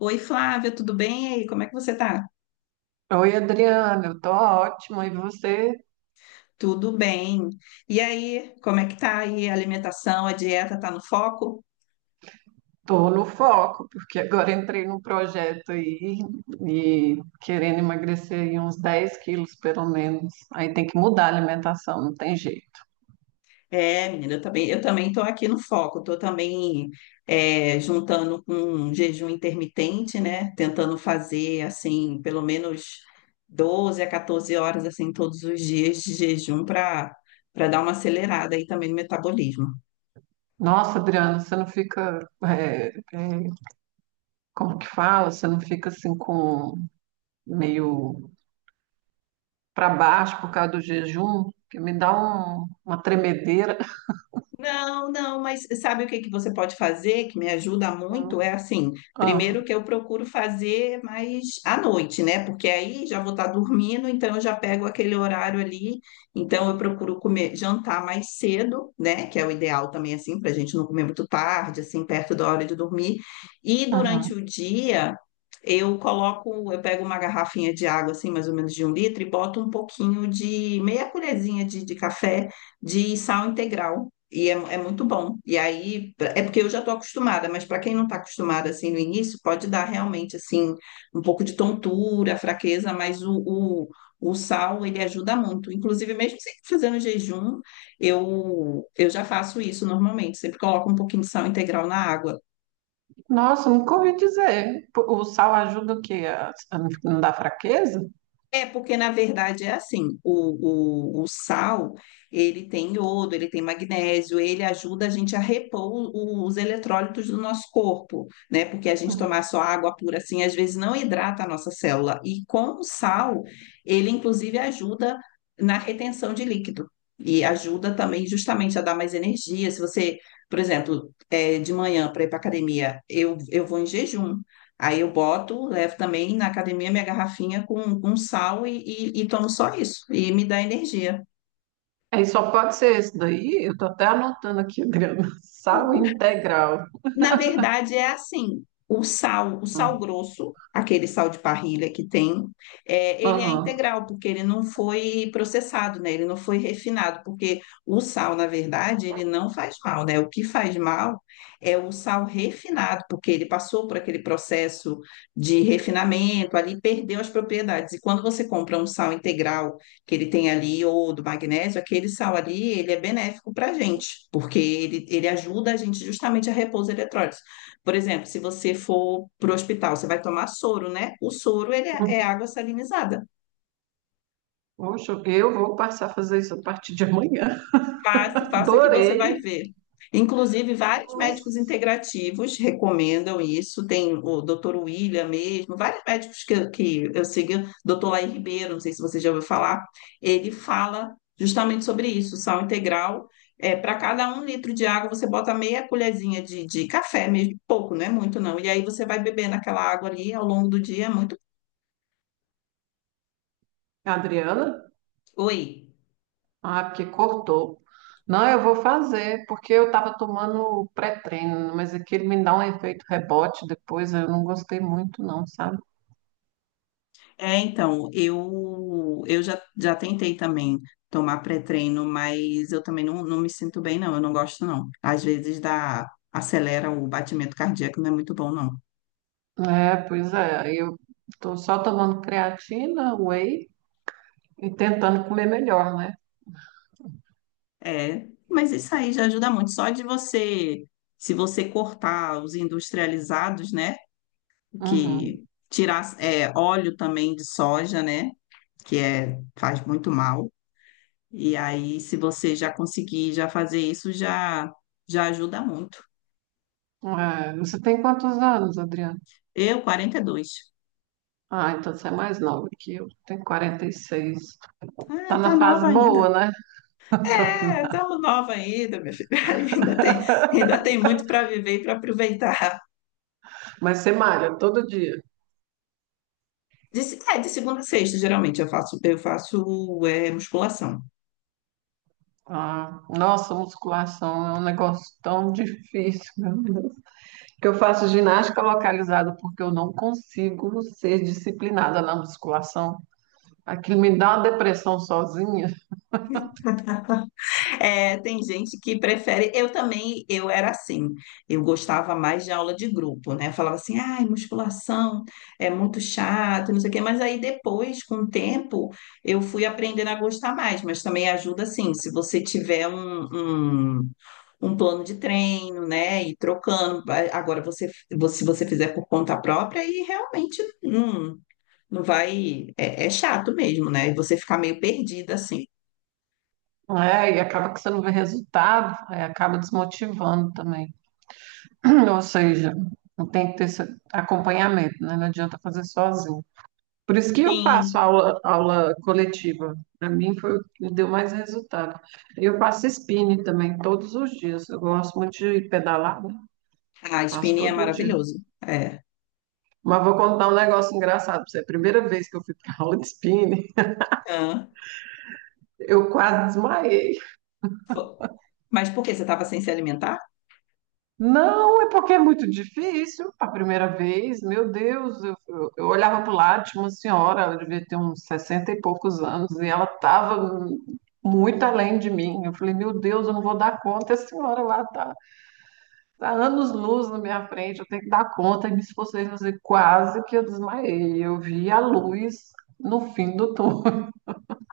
Oi, Flávia, tudo bem? E aí, como é que você tá? Oi, Adriana, eu tô ótima. E você? Tudo bem. E aí, como é que tá aí a alimentação, a dieta tá no foco? Tô no foco, porque agora entrei num projeto aí e querendo emagrecer aí uns 10 quilos, pelo menos. Aí tem que mudar a alimentação, não tem jeito. É, menina, eu também tô aqui no foco, tô também juntando com um jejum intermitente, né? Tentando fazer, assim, pelo menos 12 a 14 horas, assim, todos os dias de jejum para dar uma acelerada aí também no metabolismo. Nossa, Adriana, você não fica, como que fala? Você não fica assim com meio pra baixo por causa do jejum? Que me dá uma tremedeira. Não, não, mas sabe o que que você pode fazer que me ajuda muito? É assim, Ah, primeiro que eu procuro fazer mais à noite, né? Porque aí já vou estar dormindo, então eu já pego aquele horário ali, então eu procuro comer, jantar mais cedo, né? Que é o ideal também, assim, para a gente não comer muito tarde, assim, perto da hora de dormir. E durante uhum. o dia. Eu coloco, eu pego uma garrafinha de água, assim, mais ou menos de um litro, e boto um pouquinho de meia colherzinha de café de sal integral. É muito bom. E aí, é porque eu já estou acostumada, mas para quem não está acostumada assim no início, pode dar realmente assim um pouco de tontura, fraqueza, mas o sal ele ajuda muito. Inclusive, mesmo sempre fazendo jejum, eu já faço isso normalmente. Sempre coloco um pouquinho de sal integral na água. Nossa, nunca ouvi dizer. O sal ajuda o quê? A não dar fraqueza? É, porque na verdade é assim, o sal, ele tem iodo, ele tem magnésio, ele ajuda a gente a repor os eletrólitos do nosso corpo, né? Porque a gente Hum. tomar só água pura assim, às vezes não hidrata a nossa célula. E com o sal, ele inclusive ajuda na retenção de líquido. E ajuda também justamente a dar mais energia. Se você, por exemplo, de manhã para ir para academia, eu vou em jejum. Aí eu boto, levo também na academia minha garrafinha com sal e tomo só isso, e me dá energia. Aí só pode ser esse daí. Eu tô até anotando aqui, Adriana. Sal integral. Na verdade, é assim: o sal Hum. grosso, aquele sal de parrilha que tem, ele é Aham. integral, porque ele não foi processado, né? Ele não foi refinado, porque o sal, na verdade, ele não faz mal, né? O que faz mal é o sal refinado, porque ele passou por aquele processo de refinamento, ali perdeu as propriedades. E quando você compra um sal integral, que ele tem ali, ou do magnésio, aquele sal ali, ele é benéfico para a gente, porque ele ajuda a gente justamente a repor os eletrólitos. Por exemplo, se você for para o hospital, você vai tomar soro, né? O soro, ele é Hum. água salinizada. Poxa, eu vou passar a fazer isso a partir de amanhã. Faça, faça que você vai Adorei. ver. Inclusive, vários médicos Nossa. integrativos recomendam isso. Tem o Dr. William mesmo, vários médicos que eu sigo, Dr. Laí Ribeiro, não sei se você já ouviu falar, ele fala justamente sobre isso, sal integral. É, para cada um litro de água, você bota meia colherzinha de café mesmo, pouco, não é muito não. E aí você vai bebendo aquela água ali ao longo do dia, é muito. Adriana? Oi. Ah, porque cortou. Não, eu vou fazer, porque eu estava tomando pré-treino, mas aquele me dá um efeito rebote depois, eu não gostei muito, não, sabe? É, então, eu já tentei também tomar pré-treino, mas eu também não, não me sinto bem, não. Eu não gosto, não. Às vezes dá, acelera o batimento cardíaco, não é muito bom, não. É, pois é. Eu tô só tomando creatina, whey e tentando comer melhor, né? É, mas isso aí já ajuda muito. Só de você, se você cortar os industrializados, né? Uhum. Que tirar, óleo também de soja, né? Que faz muito mal. E aí, se você já conseguir já fazer isso, já, ajuda muito. É, você tem quantos anos, Adriana? Eu, 42. Ah, então você é mais nova que eu. Tenho 46. Ah, Tá tá na fase nova ainda. boa, né? É, estamos nova ainda, minha filha. Ainda tem muito para viver e para aproveitar. Mas você malha todo dia. De, se- é, de segunda a sexta, geralmente eu faço musculação. Ah, nossa, musculação é um negócio tão difícil, meu Deus. Que eu faço ginástica localizada porque eu não consigo ser disciplinada na musculação. Aquilo me dá uma depressão sozinha. É, tem gente que prefere. Eu também, eu era assim. Eu gostava mais de aula de grupo, né? Eu falava assim, ai, musculação é muito chato, não sei o quê. Mas aí depois, com o tempo, eu fui aprendendo a gostar mais. Mas também ajuda, assim, se você tiver um, um um plano de treino, né? E trocando. Agora, se você fizer por conta própria, aí realmente não, não vai. É chato mesmo, né? E você ficar meio perdida assim. É, e acaba que você não vê resultado, aí acaba desmotivando também. Ou seja, tem que ter esse acompanhamento, né? Não adianta fazer sozinho. Por isso que eu faço Sim. aula, aula coletiva. Para mim foi o que deu mais resultado. Eu faço spinning também todos os dias. Eu gosto muito de pedalar, né? A Faço spinning é todo dia. maravilhoso. É. Mas vou contar um negócio engraçado para você. A primeira vez que eu fui para aula de spinning, Hã? eu quase desmaiei. Fo- Mas por que você estava sem se alimentar? Não, é porque é muito difícil a primeira vez. Meu Deus, eu olhava para o lado, tinha uma senhora, ela devia ter uns 60 e poucos anos, e ela estava muito além de mim. Eu falei, meu Deus, eu não vou dar conta. A senhora lá está tá anos-luz na minha frente, eu tenho que dar conta. E me esforcei, mas eu quase que eu desmaiei. Eu vi a luz no fim do túnel.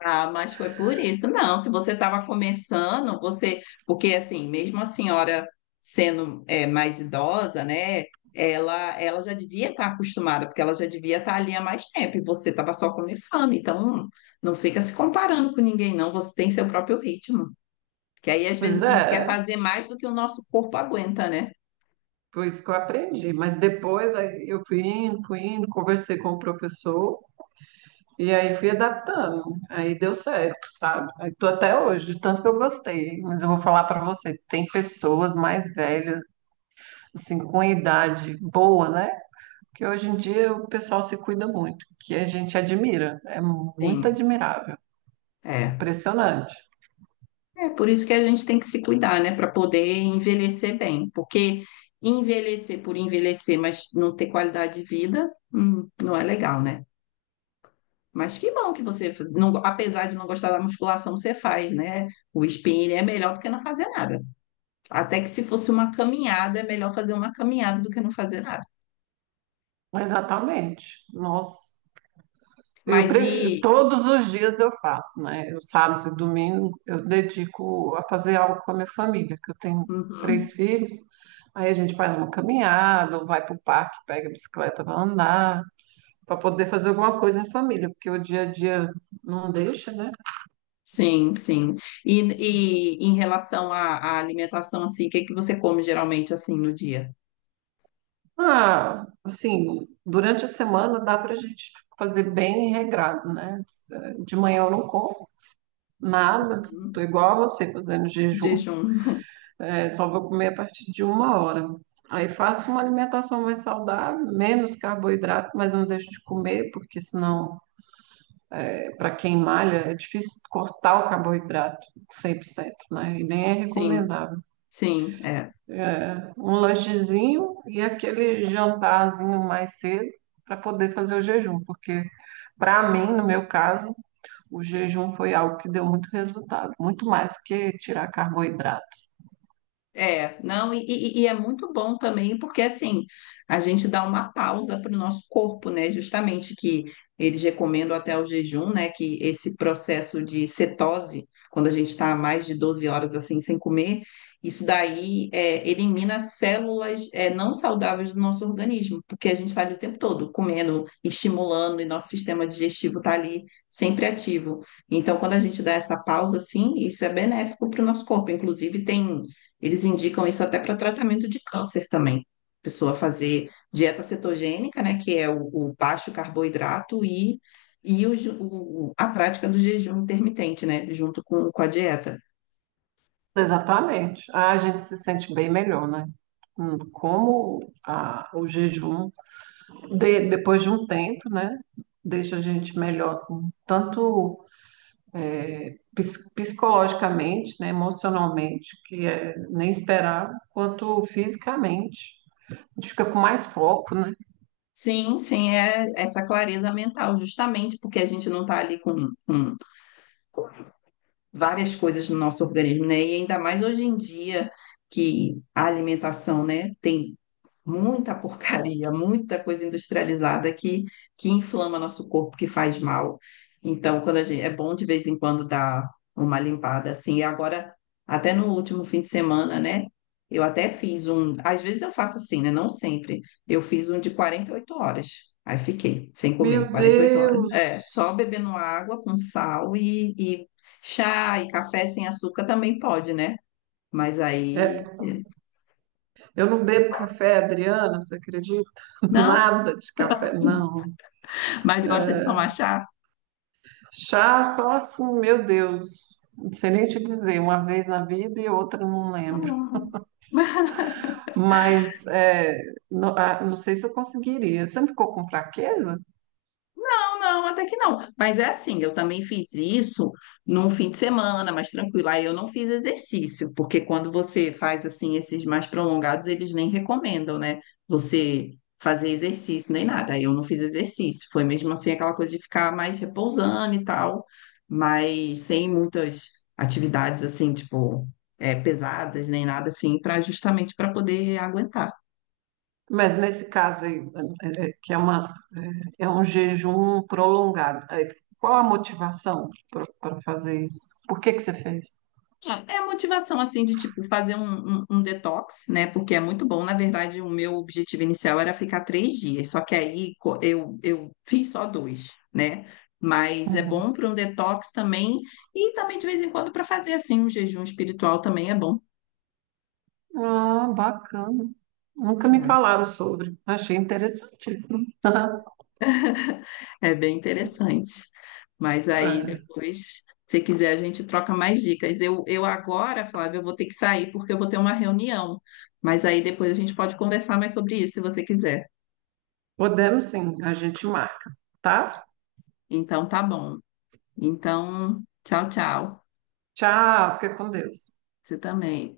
Ah, mas foi por isso. Não, se você estava começando, você. Porque, assim, mesmo a senhora sendo mais idosa, né? Ela já devia estar acostumada, porque ela já devia estar ali há mais tempo, e você estava só começando. Então, não fica se comparando com ninguém, não. Você tem seu próprio ritmo. Que aí, às Pois vezes, a gente quer é, fazer mais do que o nosso corpo aguenta, né? foi isso que eu aprendi. Mas depois aí, eu fui indo, conversei com o professor. E aí fui adaptando, aí deu certo, sabe? Aí tô até hoje, tanto que eu gostei. Mas eu vou falar para você, tem pessoas mais velhas, assim, com idade boa, né? Que hoje em dia o pessoal se cuida muito, que a gente admira, é muito Sim, admirável, é. impressionante. É por isso que a gente tem que se cuidar, né, para poder envelhecer bem, porque envelhecer por envelhecer, mas não ter qualidade de vida, não é legal, né? Mas que bom que você, não- apesar de não gostar da musculação, você faz, né? O spinning é melhor do que não fazer nada. Até que se fosse uma caminhada, é melhor fazer uma caminhada do que não fazer nada. Exatamente. Nossa. Eu Mas prefiro, e. todos os dias eu faço, né? Os sábados e domingo eu dedico a fazer algo com a minha família, que eu tenho Uhum. três filhos. Aí a gente vai numa caminhada, ou vai para o parque, pega a bicicleta para andar, para poder fazer alguma coisa em família, porque o dia a dia não deixa, né? Sim, sim. E, e em relação à alimentação, assim, o que que você come geralmente, assim, no dia? Ah, assim, durante a semana dá para a gente fazer bem regrado, né? De manhã eu não como nada, tô Hum, igual a você fazendo jejum. Jejum. É, só vou comer a partir de 1 hora. Aí faço uma alimentação mais saudável, menos carboidrato, mas eu não deixo de comer, porque senão, para quem malha, é difícil cortar o carboidrato 100%, né? E nem é Sim, recomendável. sim, é. É, um lanchezinho e aquele jantarzinho mais cedo para poder fazer o jejum, porque para mim, no meu caso, o jejum foi algo que deu muito resultado, muito mais do que tirar carboidrato. É, não, e é muito bom também, porque assim, a gente dá uma pausa para o nosso corpo, né? Justamente que eles recomendam até o jejum, né? Que esse processo de cetose, quando a gente está mais de 12 horas assim sem comer, isso daí elimina células não saudáveis do nosso organismo, porque a gente está ali o tempo todo comendo, estimulando, e nosso sistema digestivo está ali sempre ativo. Então, quando a gente dá essa pausa, assim, isso é benéfico para o nosso corpo. Inclusive, tem. Eles indicam isso até para tratamento de câncer também. Pessoa fazer dieta cetogênica, né, que é o baixo carboidrato e a prática do jejum intermitente, né, junto com a dieta. Exatamente. Ah, a gente se sente bem melhor, né? Como o jejum, depois de um tempo, né, deixa a gente melhor, assim, tanto psicologicamente, né, emocionalmente, que é nem esperar, quanto fisicamente. A gente fica com mais foco, né? Sim, sim, é essa clareza mental, justamente porque a gente não está ali com, várias coisas no nosso organismo, né? E ainda mais hoje em dia que a alimentação, né, tem muita porcaria, muita coisa industrializada que inflama nosso corpo, que faz mal. Então, quando a gente, é bom de vez em quando dar uma limpada assim. E agora, até no último fim de semana, né? Eu até fiz um, às vezes eu faço assim, né? Não sempre. Eu fiz um de 48 horas. Aí fiquei sem comer Meu 48 horas. É, só Deus! bebendo água com sal e chá e café sem açúcar também pode, né? Mas É, aí. eu não bebo café, Adriana, você acredita? Não? Nada de café, não. Mas gosta de tomar chá? Chá só assim, meu Deus. Não sei nem te dizer, uma vez na vida e outra não Ah, eu lembro. amo. Mas é, ah, não, sei se eu conseguiria. Você não ficou com fraqueza? Não, não, até que não. Mas é assim, eu também fiz isso num fim de semana, mais tranquilo. Aí eu não fiz exercício, porque quando você faz assim esses mais prolongados, eles nem recomendam, né? Você fazer exercício nem nada. Aí eu não fiz exercício. Foi mesmo assim aquela coisa de ficar mais repousando e tal, mas sem muitas atividades assim, tipo, pesadas nem nada assim, para justamente para poder aguentar. Mas nesse caso aí, é, é, que é, uma, um jejum prolongado, aí, qual a motivação para fazer isso? Por que que você fez? É a motivação, assim, de, tipo, fazer um detox, né? Porque é muito bom. Na verdade, o meu objetivo inicial era ficar 3 dias, só que aí eu fiz só dois, né? Mas é Uhum. bom para um detox também. E também, de vez em quando, para fazer, assim, um jejum espiritual também é bom. Ah, bacana. Nunca me É, falaram sobre. Achei interessantíssimo. é bem interessante. Mas aí, É, depois, se quiser, a gente troca mais dicas. Eu agora, Flávia, eu vou ter que sair porque eu vou ter uma reunião. Mas aí, depois, a gente pode conversar mais sobre isso, se você quiser. podemos sim, a gente marca, tá? Então tá bom. Então, tchau, tchau. Tchau, fica com Deus. Você também.